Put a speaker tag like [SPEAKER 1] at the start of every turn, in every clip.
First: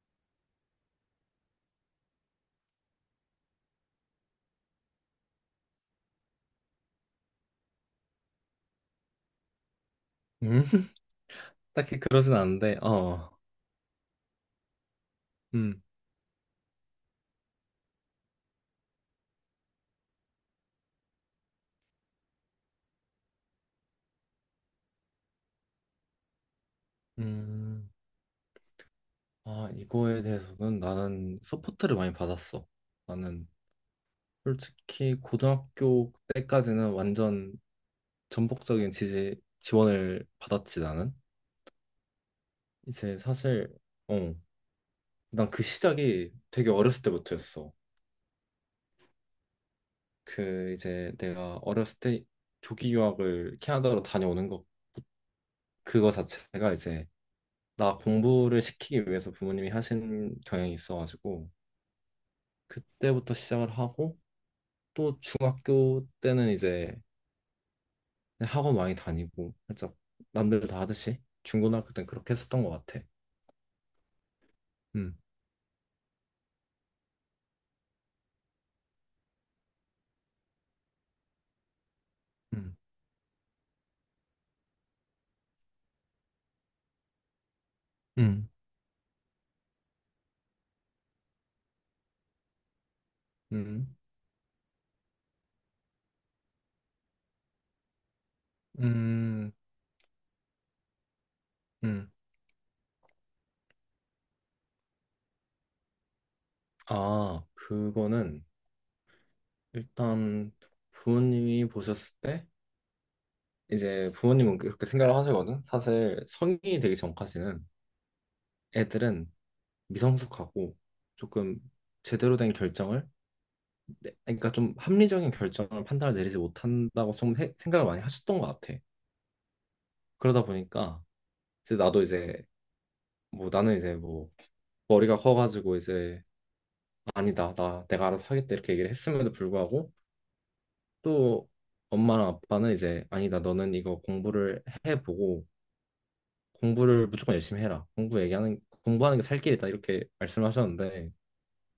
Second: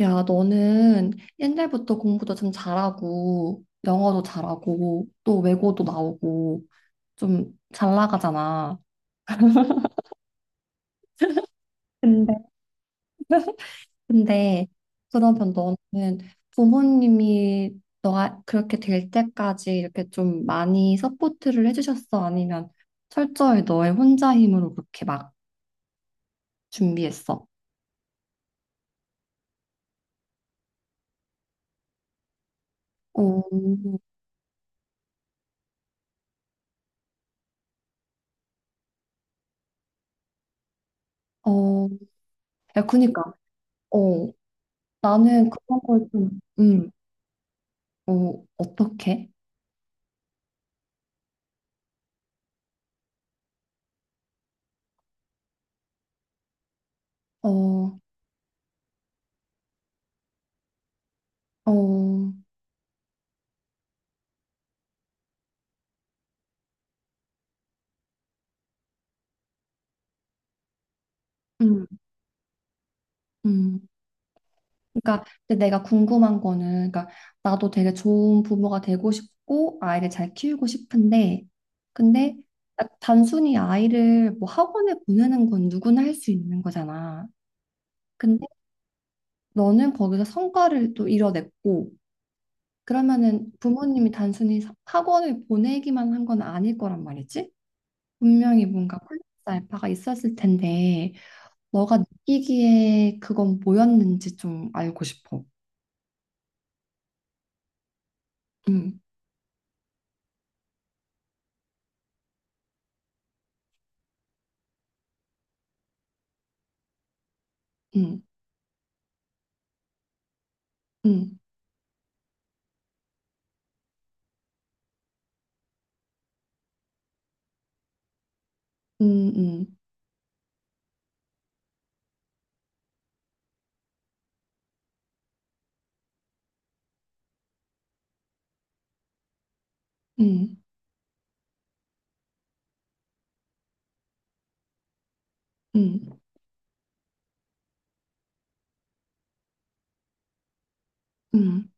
[SPEAKER 1] 야, 너는 옛날부터 공부도 좀 잘하고, 영어도 잘하고, 또 외고도 나오고, 좀 잘 나가잖아.
[SPEAKER 2] 음, 딱히 그러진
[SPEAKER 1] 근데
[SPEAKER 2] 않은데,
[SPEAKER 1] 근데 그러면
[SPEAKER 2] 음,
[SPEAKER 1] 너는 부모님이 너가 그렇게 될 때까지 이렇게 좀 많이 서포트를 해주셨어? 아니면 철저히 너의 혼자 힘으로 그렇게 막 준비했어?
[SPEAKER 2] 음, 이거에 대해서는 나는 서포트를 많이 받았어.
[SPEAKER 1] 어,
[SPEAKER 2] 나는 솔직히 고등학교 때까지는 완전 전폭적인 지지, 지원을 받았지, 나는.
[SPEAKER 1] 어, 야,
[SPEAKER 2] 이제
[SPEAKER 1] 그니까,
[SPEAKER 2] 사실,
[SPEAKER 1] 어,
[SPEAKER 2] 어,
[SPEAKER 1] 나는
[SPEAKER 2] 난 그
[SPEAKER 1] 그런 걸 좀,
[SPEAKER 2] 시작이 되게 어렸을 때부터였어.
[SPEAKER 1] 어, 어떻게?
[SPEAKER 2] 그 이제 내가 어렸을 때 조기 유학을 캐나다로 다녀오는 것, 그거 자체가 이제 나
[SPEAKER 1] 어,
[SPEAKER 2] 공부를 시키기 위해서 부모님이 하신 경향이 있어가지고,
[SPEAKER 1] 어,
[SPEAKER 2] 그때부터 시작을 하고 또 중학교 때는 이제 학원 많이 다니고 살짝 남들 다 하듯이
[SPEAKER 1] 음,
[SPEAKER 2] 중고등학교 때는 그렇게 했었던 것 같아.
[SPEAKER 1] 음.
[SPEAKER 2] 음,
[SPEAKER 1] 그러니까 근데 내가 궁금한 거는, 그러니까 나도 되게 좋은 부모가 되고 싶고 아이를 잘 키우고 싶은데, 근데
[SPEAKER 2] 음,
[SPEAKER 1] 딱 단순히 아이를 뭐 학원에 보내는 건 누구나 할 수 있는 거잖아. 근데
[SPEAKER 2] 음,
[SPEAKER 1] 너는 거기서 성과를 또 이뤄냈고, 그러면은
[SPEAKER 2] 음,
[SPEAKER 1] 부모님이 단순히 학원을 보내기만 한 건 아닐 거란 말이지? 분명히 뭔가 플러스
[SPEAKER 2] 음,
[SPEAKER 1] 알파가 있었을 텐데, 너가
[SPEAKER 2] 음.
[SPEAKER 1] 느끼기에 그건 뭐였는지 좀 알고 싶어.
[SPEAKER 2] 그거는
[SPEAKER 1] 음,
[SPEAKER 2] 일단 부모님이 보셨을 때 이제 부모님은 그렇게 생각을 하시거든. 사실 성인이 되기 전까지는
[SPEAKER 1] 음,
[SPEAKER 2] 애들은 미성숙하고
[SPEAKER 1] 음,
[SPEAKER 2] 조금 제대로 된 결정을 네, 그러니까 좀 합리적인 결정을 판단을 내리지 못한다고 좀 생각을 많이 하셨던 것 같아.
[SPEAKER 1] 음, 음,
[SPEAKER 2] 그러다 보니까 이제 나도 이제 뭐 나는 이제 뭐 머리가 커가지고 이제 아니다 나 내가 알아서 하겠다 이렇게 얘기를 했음에도 불구하고
[SPEAKER 1] 음,
[SPEAKER 2] 또 엄마랑 아빠는 이제 아니다 너는 이거 공부를 해보고
[SPEAKER 1] 음,
[SPEAKER 2] 공부를 무조건 열심히 해라 공부 얘기하는 공부하는 게 살 길이다 이렇게 말씀하셨는데
[SPEAKER 1] 음.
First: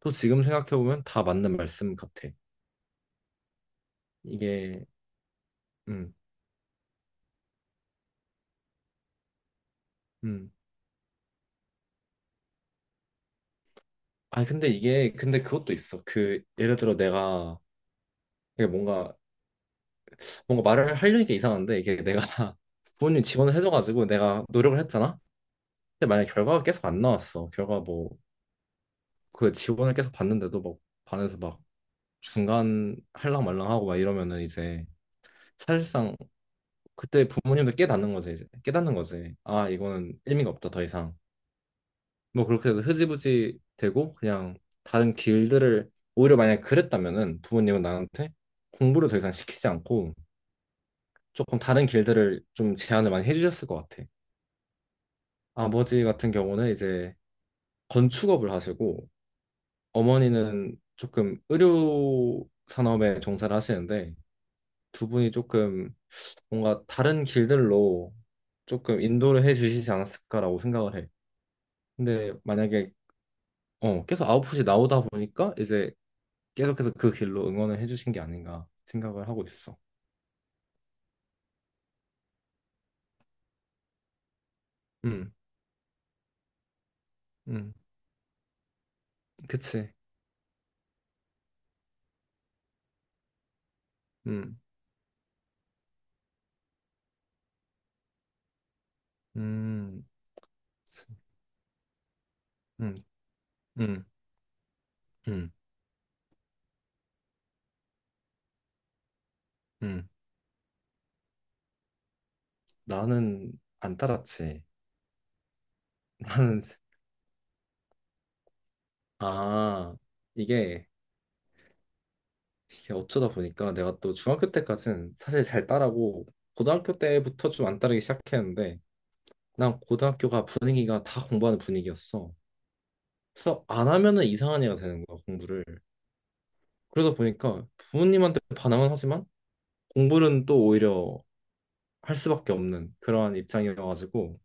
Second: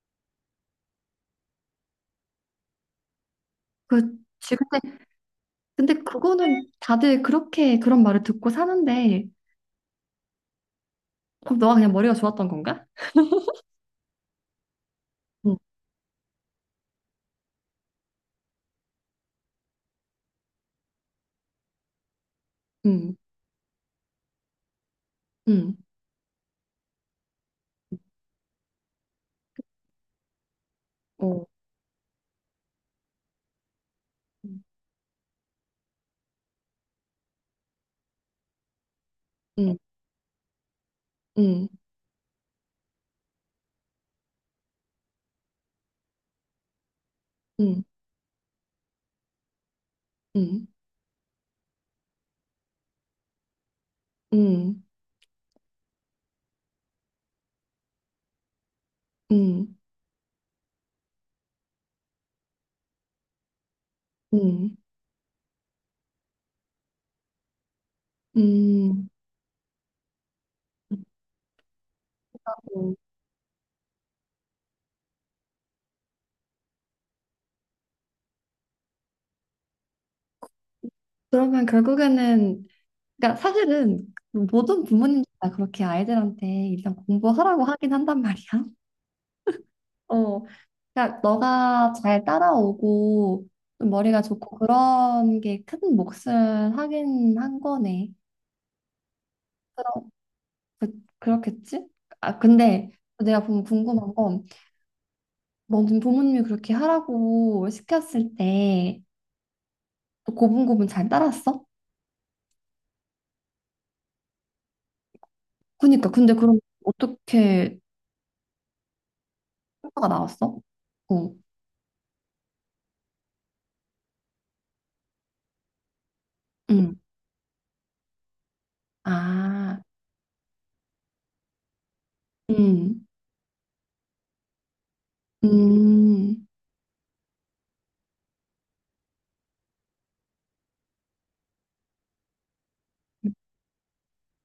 [SPEAKER 2] 또 지금 생각해 보면 다 맞는 말씀 같아.
[SPEAKER 1] 그치.
[SPEAKER 2] 이게
[SPEAKER 1] 근데, 근데
[SPEAKER 2] 음,
[SPEAKER 1] 그거는 다들 그렇게 그런 말을 듣고 사는데,
[SPEAKER 2] 음.
[SPEAKER 1] 그럼 너가 그냥 머리가 좋았던 건가?
[SPEAKER 2] 아니 근데 이게 근데
[SPEAKER 1] 음,
[SPEAKER 2] 그것도 있어. 그 예를 들어 내가 이게 뭔가 말을 하려니까 이상한데 이게 내가
[SPEAKER 1] 음,
[SPEAKER 2] 부모님 지원을 해줘가지고 내가 노력을 했잖아.
[SPEAKER 1] 음,
[SPEAKER 2] 근데 만약 결과가 계속 안 나왔어. 결과 뭐 그 지원을 계속 받는데도 막 반에서
[SPEAKER 1] 어,
[SPEAKER 2] 막 중간 할랑 말랑하고 막 이러면은
[SPEAKER 1] 음,
[SPEAKER 2] 이제 사실상 그때 부모님도 깨닫는 거지 이제 깨닫는 거지. 아
[SPEAKER 1] 음,
[SPEAKER 2] 이거는 의미가 없다 더 이상.
[SPEAKER 1] 음,
[SPEAKER 2] 뭐 그렇게 해서 흐지부지 되고 그냥 다른 길들을 오히려 만약에 그랬다면은 부모님은
[SPEAKER 1] 음,
[SPEAKER 2] 나한테 공부를 더 이상 시키지 않고
[SPEAKER 1] 음,
[SPEAKER 2] 조금 다른 길들을 좀 제안을 많이 해주셨을 것 같아.
[SPEAKER 1] 음,
[SPEAKER 2] 아버지 같은 경우는 이제 건축업을 하시고 어머니는 조금 의료 산업에 종사를 하시는데
[SPEAKER 1] 음,
[SPEAKER 2] 두 분이 조금 뭔가 다른 길들로
[SPEAKER 1] 음,
[SPEAKER 2] 조금
[SPEAKER 1] 음.
[SPEAKER 2] 인도를 해 주시지 않았을까라고 생각을 해. 근데 만약에
[SPEAKER 1] 어,
[SPEAKER 2] 계속 아웃풋이 나오다 보니까 이제 계속해서 그 길로 응원을 해주신 게 아닌가 생각을 하고 있어.
[SPEAKER 1] 그러면 결국에는, 그러니까 사실은 모든 부모님들
[SPEAKER 2] 음,
[SPEAKER 1] 다 그렇게 아이들한테 일단 공부하라고
[SPEAKER 2] 음,
[SPEAKER 1] 하긴 한단 말이야.
[SPEAKER 2] 그치.
[SPEAKER 1] 어, 그러니까 너가 잘 따라오고 좀 머리가 좋고
[SPEAKER 2] 음,
[SPEAKER 1] 그런 게 큰 몫을 하긴 한 거네.
[SPEAKER 2] 음,
[SPEAKER 1] 그럼 그,
[SPEAKER 2] 그치.
[SPEAKER 1] 그렇겠지? 아 근데
[SPEAKER 2] 음,
[SPEAKER 1] 내가 보면
[SPEAKER 2] 음,
[SPEAKER 1] 궁금한 건
[SPEAKER 2] 음,
[SPEAKER 1] 너는 부모님이 그렇게 하라고 시켰을 때
[SPEAKER 2] 음.
[SPEAKER 1] 고분고분 잘 따랐어?
[SPEAKER 2] 나는 안 따랐지.
[SPEAKER 1] 그니까 근데 그럼
[SPEAKER 2] 나는
[SPEAKER 1] 어떻게
[SPEAKER 2] 아
[SPEAKER 1] 효과가 나왔어?
[SPEAKER 2] 이게,
[SPEAKER 1] 어,
[SPEAKER 2] 이게 어쩌다 보니까 내가 또 중학교 때까지는 사실 잘 따라고
[SPEAKER 1] 응,
[SPEAKER 2] 고등학교 때부터 좀 안 따르기 시작했는데
[SPEAKER 1] 아,
[SPEAKER 2] 난 고등학교가 분위기가 다 공부하는 분위기였어.
[SPEAKER 1] 응,
[SPEAKER 2] 그래서 안 하면은 이상한 애가 되는 거야 공부를.
[SPEAKER 1] 음,
[SPEAKER 2] 그러다 보니까 부모님한테 반항은 하지만 공부는 또 오히려 할 수밖에 없는 그러한 입장이어가지고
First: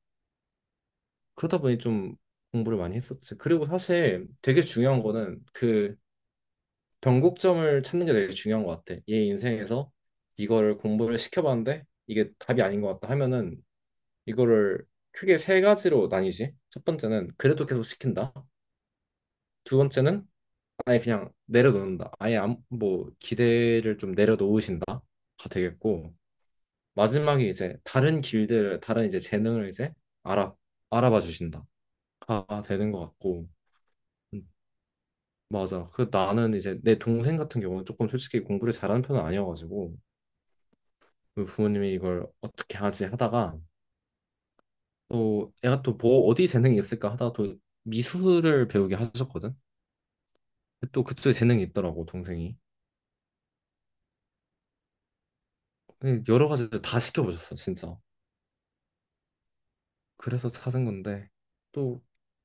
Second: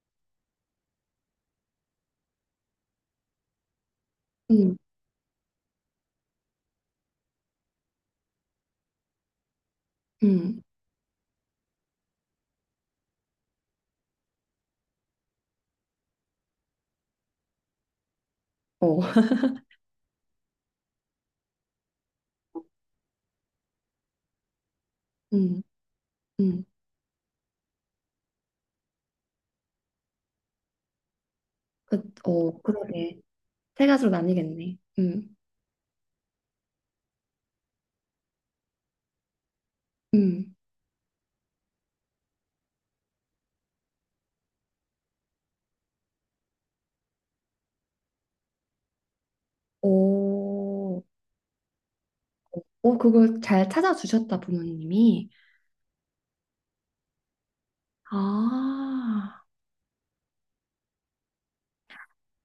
[SPEAKER 2] 그러다 보니 좀 공부를 많이 했었지. 그리고 사실 되게
[SPEAKER 1] 응,
[SPEAKER 2] 중요한 거는 그 변곡점을 찾는 게 되게 중요한 것 같아. 얘 인생에서
[SPEAKER 1] 응,
[SPEAKER 2] 이거를 공부를 시켜봤는데 이게 답이 아닌 것 같다 하면은 이거를 크게 세 가지로 나뉘지. 첫 번째는 그래도 계속 시킨다.
[SPEAKER 1] 어.
[SPEAKER 2] 두 번째는 아예 그냥 내려놓는다. 아예 뭐 기대를 좀 내려놓으신다가
[SPEAKER 1] 응,
[SPEAKER 2] 되겠고
[SPEAKER 1] 응,
[SPEAKER 2] 마지막에 이제 다른 길들을 다른 이제 재능을 이제 알아 알아봐 주신다
[SPEAKER 1] 그,
[SPEAKER 2] 가
[SPEAKER 1] 어,
[SPEAKER 2] 되는 것
[SPEAKER 1] 그러게.
[SPEAKER 2] 같고
[SPEAKER 1] 세 가지로
[SPEAKER 2] 음,
[SPEAKER 1] 나뉘겠네.
[SPEAKER 2] 맞아 그 나는 이제 내 동생 같은 경우는 조금 솔직히 공부를 잘하는 편은 아니어가지고
[SPEAKER 1] 음.
[SPEAKER 2] 그 부모님이 이걸 어떻게 하지 하다가 또 애가 또 뭐 어디 재능이 있을까 하다가 또 미술을 배우게 하셨거든.
[SPEAKER 1] 오,
[SPEAKER 2] 또 그쪽에 재능이 있더라고 동생이.
[SPEAKER 1] 오, 그걸 잘 찾아주셨다, 부모님이.
[SPEAKER 2] 근데 여러 가지를 다 시켜보셨어 진짜.
[SPEAKER 1] 아,
[SPEAKER 2] 그래서 찾은 건데 또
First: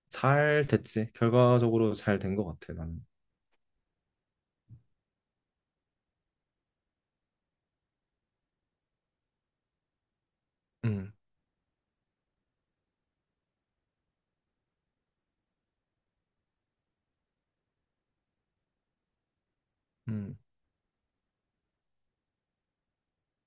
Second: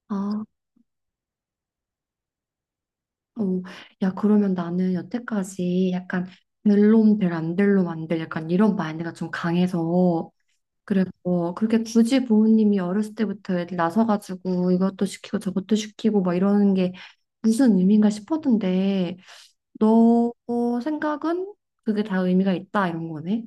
[SPEAKER 1] 아,
[SPEAKER 2] 잘 됐지. 결과적으로 잘 된 것 같아 나는.
[SPEAKER 1] 오. 야, 그러면 나는 여태까지 약간 될놈 될, 안 될놈 안 될, 약간 이런 마인드가 좀 강해서. 그래서
[SPEAKER 2] 음,
[SPEAKER 1] 그렇게 굳이 부모님이 어렸을 때부터 애들 나서가지고 이것도 시키고 저것도 시키고 막 이러는 게 무슨 의미인가 싶었는데, 너
[SPEAKER 2] 음.
[SPEAKER 1] 생각은 그게 다 의미가 있다, 이런 거네.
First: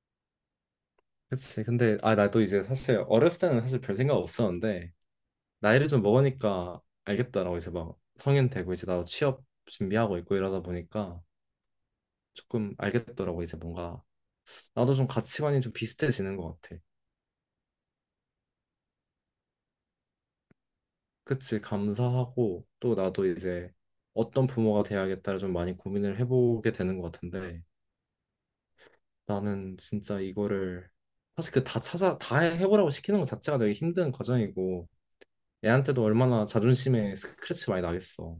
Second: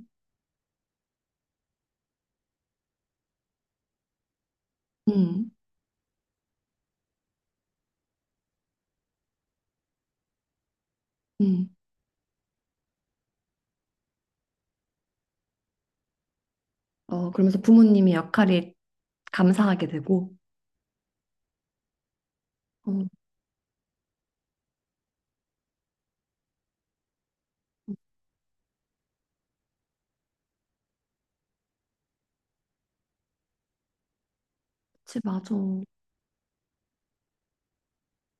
[SPEAKER 2] 그치. 근데, 나도 이제 사실 어렸을 때는 사실 별 생각 없었는데,
[SPEAKER 1] 음,
[SPEAKER 2] 나이를 좀 먹으니까 알겠더라고. 이제 막 성인 되고, 이제 나도 취업 준비하고 있고 이러다 보니까
[SPEAKER 1] 음.
[SPEAKER 2] 조금 알겠더라고. 이제 뭔가 나도 좀 가치관이 좀 비슷해지는 것 같아.
[SPEAKER 1] 어, 그러면서 부모님의 역할이 감사하게 되고.
[SPEAKER 2] 그치. 감사하고, 또
[SPEAKER 1] 어,
[SPEAKER 2] 나도 이제 어떤 부모가 돼야겠다를 좀 많이 고민을 해보게 되는 것 같은데, 나는 진짜 이거를 사실 그 다 찾아, 다 해- 해보라고 시키는 것 자체가 되게 힘든 과정이고,
[SPEAKER 1] 그치, 맞아. 응,
[SPEAKER 2] 애한테도 얼마나 자존심에 스크래치 많이 나겠어.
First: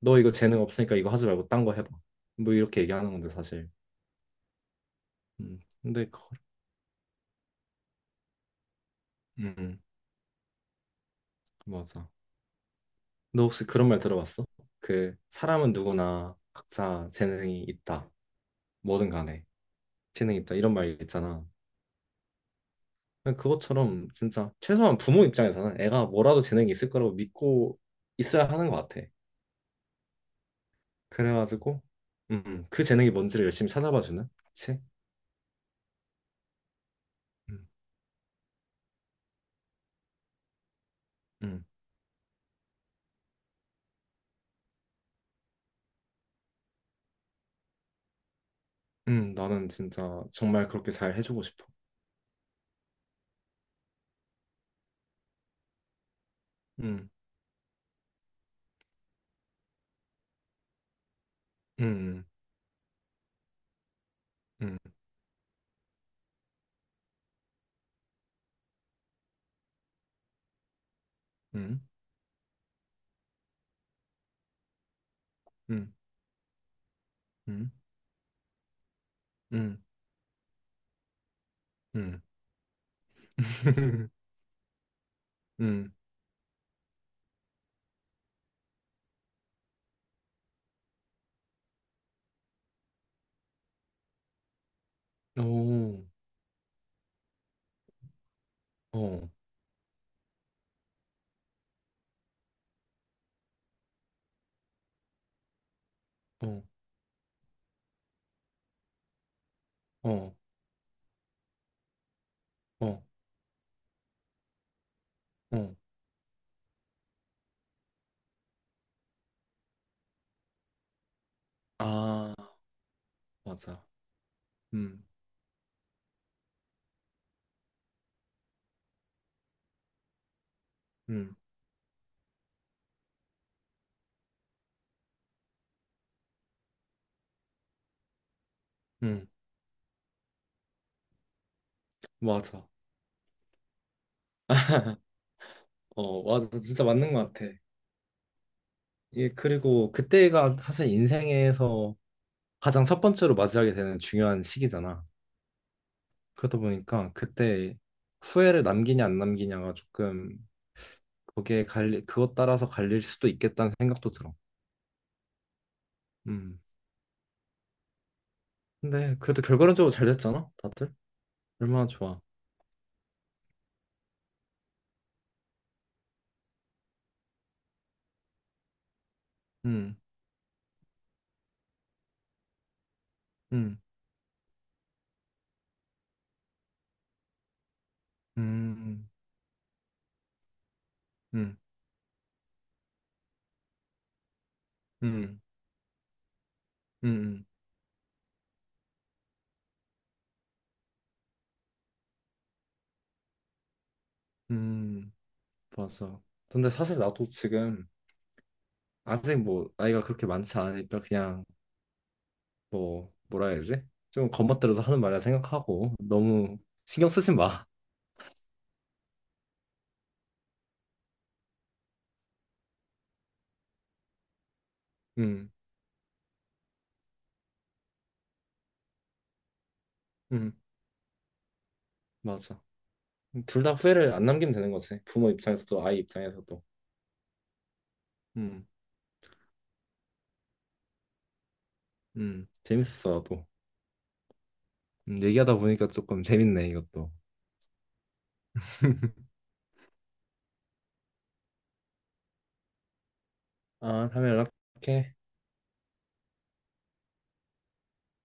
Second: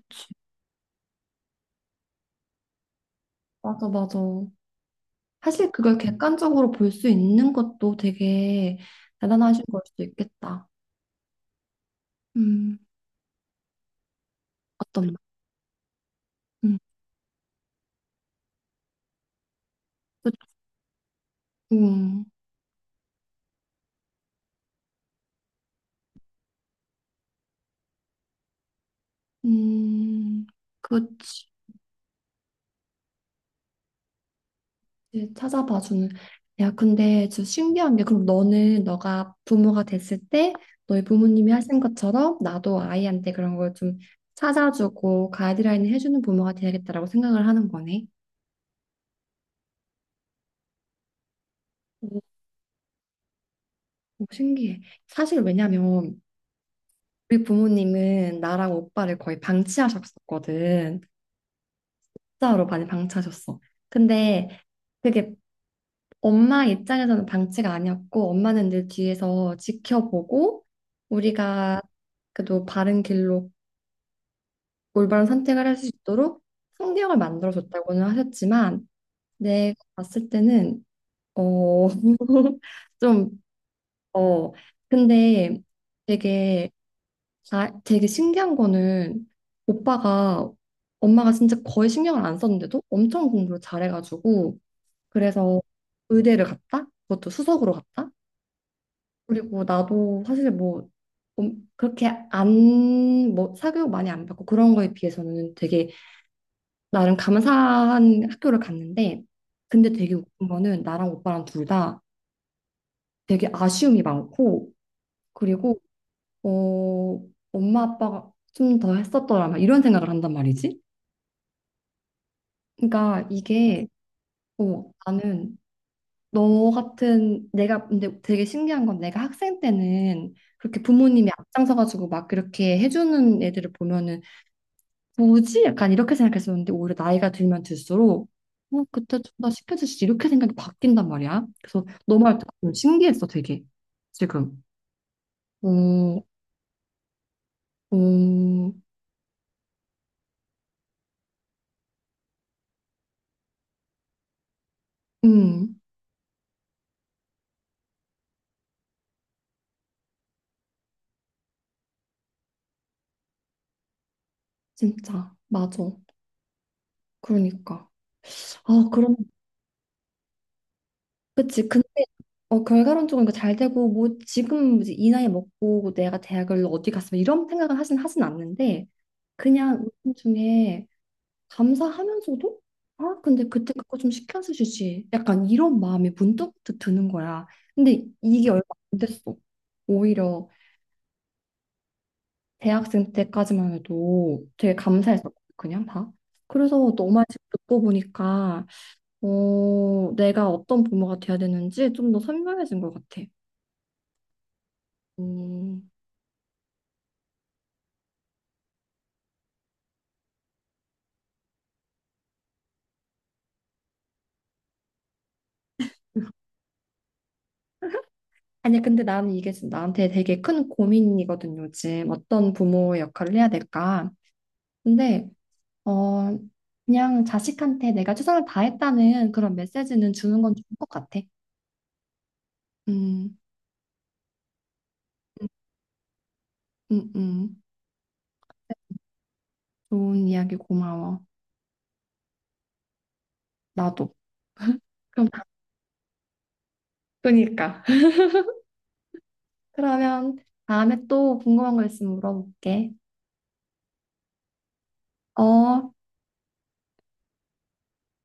[SPEAKER 2] 너 이거 재능 없으니까 이거 하지 말고 딴 거 해봐. 뭐 이렇게 얘기하는 건데 사실.
[SPEAKER 1] 맞아, 맞아. 사실 그걸
[SPEAKER 2] 근데
[SPEAKER 1] 객관적으로 볼 수 있는 것도 되게 대단하신
[SPEAKER 2] 음,
[SPEAKER 1] 걸 수도 있겠다.
[SPEAKER 2] 맞아.
[SPEAKER 1] 음,
[SPEAKER 2] 너 혹시 그런 말 들어봤어?
[SPEAKER 1] 어떤 말?
[SPEAKER 2] 그 사람은 누구나
[SPEAKER 1] 음,
[SPEAKER 2] 각자 재능이 있다. 뭐든 간에
[SPEAKER 1] 그치.
[SPEAKER 2] 재능이 있다. 이런 말 있잖아.
[SPEAKER 1] 음,
[SPEAKER 2] 그냥 그것처럼 진짜 최소한 부모 입장에서는 애가 뭐라도 재능이 있을 거라고 믿고 있어야 하는 것 같아.
[SPEAKER 1] 음, 그치.
[SPEAKER 2] 그래가지고 그 재능이 뭔지를 열심히 찾아봐 주는. 그치?
[SPEAKER 1] 이제 찾아봐 주는. 야, 근데 저
[SPEAKER 2] 음,
[SPEAKER 1] 신기한 게 그럼 너는 너가 부모가 됐을 때 너희 부모님이
[SPEAKER 2] 음,
[SPEAKER 1] 하신 것처럼 나도 아이한테 그런 걸 좀 찾아주고 가이드라인을 해주는 부모가 돼야겠다라고 생각을 하는 거네.
[SPEAKER 2] 나는 진짜 정말 그렇게 잘 해주고 싶어.
[SPEAKER 1] 오, 오, 신기해. 사실 왜냐면
[SPEAKER 2] 음,
[SPEAKER 1] 우리 부모님은 나랑 오빠를 거의 방치하셨었거든.
[SPEAKER 2] 음,
[SPEAKER 1] 진짜로 많이 방치하셨어. 근데
[SPEAKER 2] 음.
[SPEAKER 1] 그게 엄마 입장에서는 방치가 아니었고 엄마는 늘 뒤에서 지켜보고
[SPEAKER 2] 음,
[SPEAKER 1] 우리가 그래도 바른 길로 올바른 선택을 할 수
[SPEAKER 2] 음,
[SPEAKER 1] 있도록 환경을 만들어
[SPEAKER 2] 음,
[SPEAKER 1] 줬다고는 하셨지만 내가
[SPEAKER 2] 음,
[SPEAKER 1] 봤을 때는 어
[SPEAKER 2] 음,
[SPEAKER 1] 좀 어 근데
[SPEAKER 2] 음,
[SPEAKER 1] 되게 아, 되게 신기한 거는 오빠가 엄마가 진짜 거의 신경을 안 썼는데도 엄청 공부를 잘해가지고 그래서
[SPEAKER 2] 오,
[SPEAKER 1] 의대를 갔다 그것도 수석으로 갔다.
[SPEAKER 2] 어,
[SPEAKER 1] 그리고 나도 사실 뭐 그렇게 안, 뭐 사교육 많이 안 받고 그런 거에 비해서는 되게
[SPEAKER 2] 어,
[SPEAKER 1] 나름 감사한 학교를 갔는데 근데 되게
[SPEAKER 2] 어,
[SPEAKER 1] 웃긴 거는 나랑 오빠랑 둘다
[SPEAKER 2] 어,
[SPEAKER 1] 되게 아쉬움이 많고
[SPEAKER 2] 어,
[SPEAKER 1] 그리고 어, 엄마 아빠가 좀 더 했었더라면 이런 생각을 한단 말이지.
[SPEAKER 2] 아,
[SPEAKER 1] 그러니까
[SPEAKER 2] 맞아,
[SPEAKER 1] 이게 어,
[SPEAKER 2] 음,
[SPEAKER 1] 나는 너 같은 내가 근데 되게 신기한 건 내가 학생 때는 그렇게 부모님이
[SPEAKER 2] 음,
[SPEAKER 1] 앞장서 가지고 막 그렇게 해주는 애들을 보면은 뭐지? 약간 이렇게 생각했었는데 오히려 나이가 들면 들수록 어, 그때
[SPEAKER 2] 음,
[SPEAKER 1] 좀 더 시켜주시지 이렇게 생각이 바뀐단 말이야. 그래서 너 말 듣고
[SPEAKER 2] 맞아,
[SPEAKER 1] 좀 신기했어 되게 지금.
[SPEAKER 2] 어,
[SPEAKER 1] 오,
[SPEAKER 2] 맞아, 진짜 맞는 것 같아.
[SPEAKER 1] 오,
[SPEAKER 2] 예, 그리고 그때가 사실 인생에서 가장 첫 번째로 맞이하게 되는 중요한 시기잖아.
[SPEAKER 1] 음,
[SPEAKER 2] 그러다 보니까 그때 후회를 남기냐 안 남기냐가 조금 그것 따라서 갈릴 수도 있겠다는 생각도 들어.
[SPEAKER 1] 진짜 맞아.
[SPEAKER 2] 음.
[SPEAKER 1] 그러니까. 아 그럼
[SPEAKER 2] 근데 그래도 결과론적으로 잘 됐잖아, 다들.
[SPEAKER 1] 그치. 근데
[SPEAKER 2] 얼마나 좋아.
[SPEAKER 1] 어 결과론적으로 잘 되고 뭐 지금 이제 이 나이 먹고 뭐 내가 대학을 어디 갔으면 이런 생각을 하진 않는데 그냥
[SPEAKER 2] 음,
[SPEAKER 1] 요즘 중에 감사하면서도 아 근데 그때
[SPEAKER 2] 음,
[SPEAKER 1] 그거 좀 시켜서 주지 약간 이런 마음이 문득 드는 거야 근데 이게 얼마 안
[SPEAKER 2] 음,
[SPEAKER 1] 됐어 오히려
[SPEAKER 2] 음,
[SPEAKER 1] 대학생 때까지만 해도 되게 감사했서
[SPEAKER 2] 음,
[SPEAKER 1] 그냥 다 그래서 너 말 지금
[SPEAKER 2] 음,
[SPEAKER 1] 듣고 보니까 어 내가 어떤 부모가 돼야 되는지 좀 더 선명해진 것 같아
[SPEAKER 2] 음,
[SPEAKER 1] 음
[SPEAKER 2] 맞아. 근데 사실 나도 지금 아직 뭐 나이가 그렇게 많지 않으니까 그냥 뭐 뭐라 해야지? 좀 겉멋대로서 하는 말이라 생각하고 너무 신경 쓰지 마.
[SPEAKER 1] 아니 근데 나는 이게 지금 나한테 되게 큰 고민이거든 요즘 어떤 부모의 역할을 해야 될까 근데
[SPEAKER 2] 음,
[SPEAKER 1] 어, 그냥 자식한테 내가 최선을 다했다는 그런 메시지는 주는
[SPEAKER 2] 음,
[SPEAKER 1] 건 좋을 것 같아.
[SPEAKER 2] 맞아.
[SPEAKER 1] 음,
[SPEAKER 2] 둘 다 후회를 안 남기면 되는 거지. 부모
[SPEAKER 1] 음,
[SPEAKER 2] 입장에서도 아이 입장에서도.
[SPEAKER 1] 음.
[SPEAKER 2] 음,
[SPEAKER 1] 좋은 이야기 고마워.
[SPEAKER 2] 재밌었어 나도.
[SPEAKER 1] 나도. 그럼,
[SPEAKER 2] 얘기하다 보니까 조금 재밌네 이것도.
[SPEAKER 1] 그러니까. 그러면 다음에 또 궁금한 거 있으면 물어볼게.
[SPEAKER 2] 아, 다음에 연락해.
[SPEAKER 1] 어.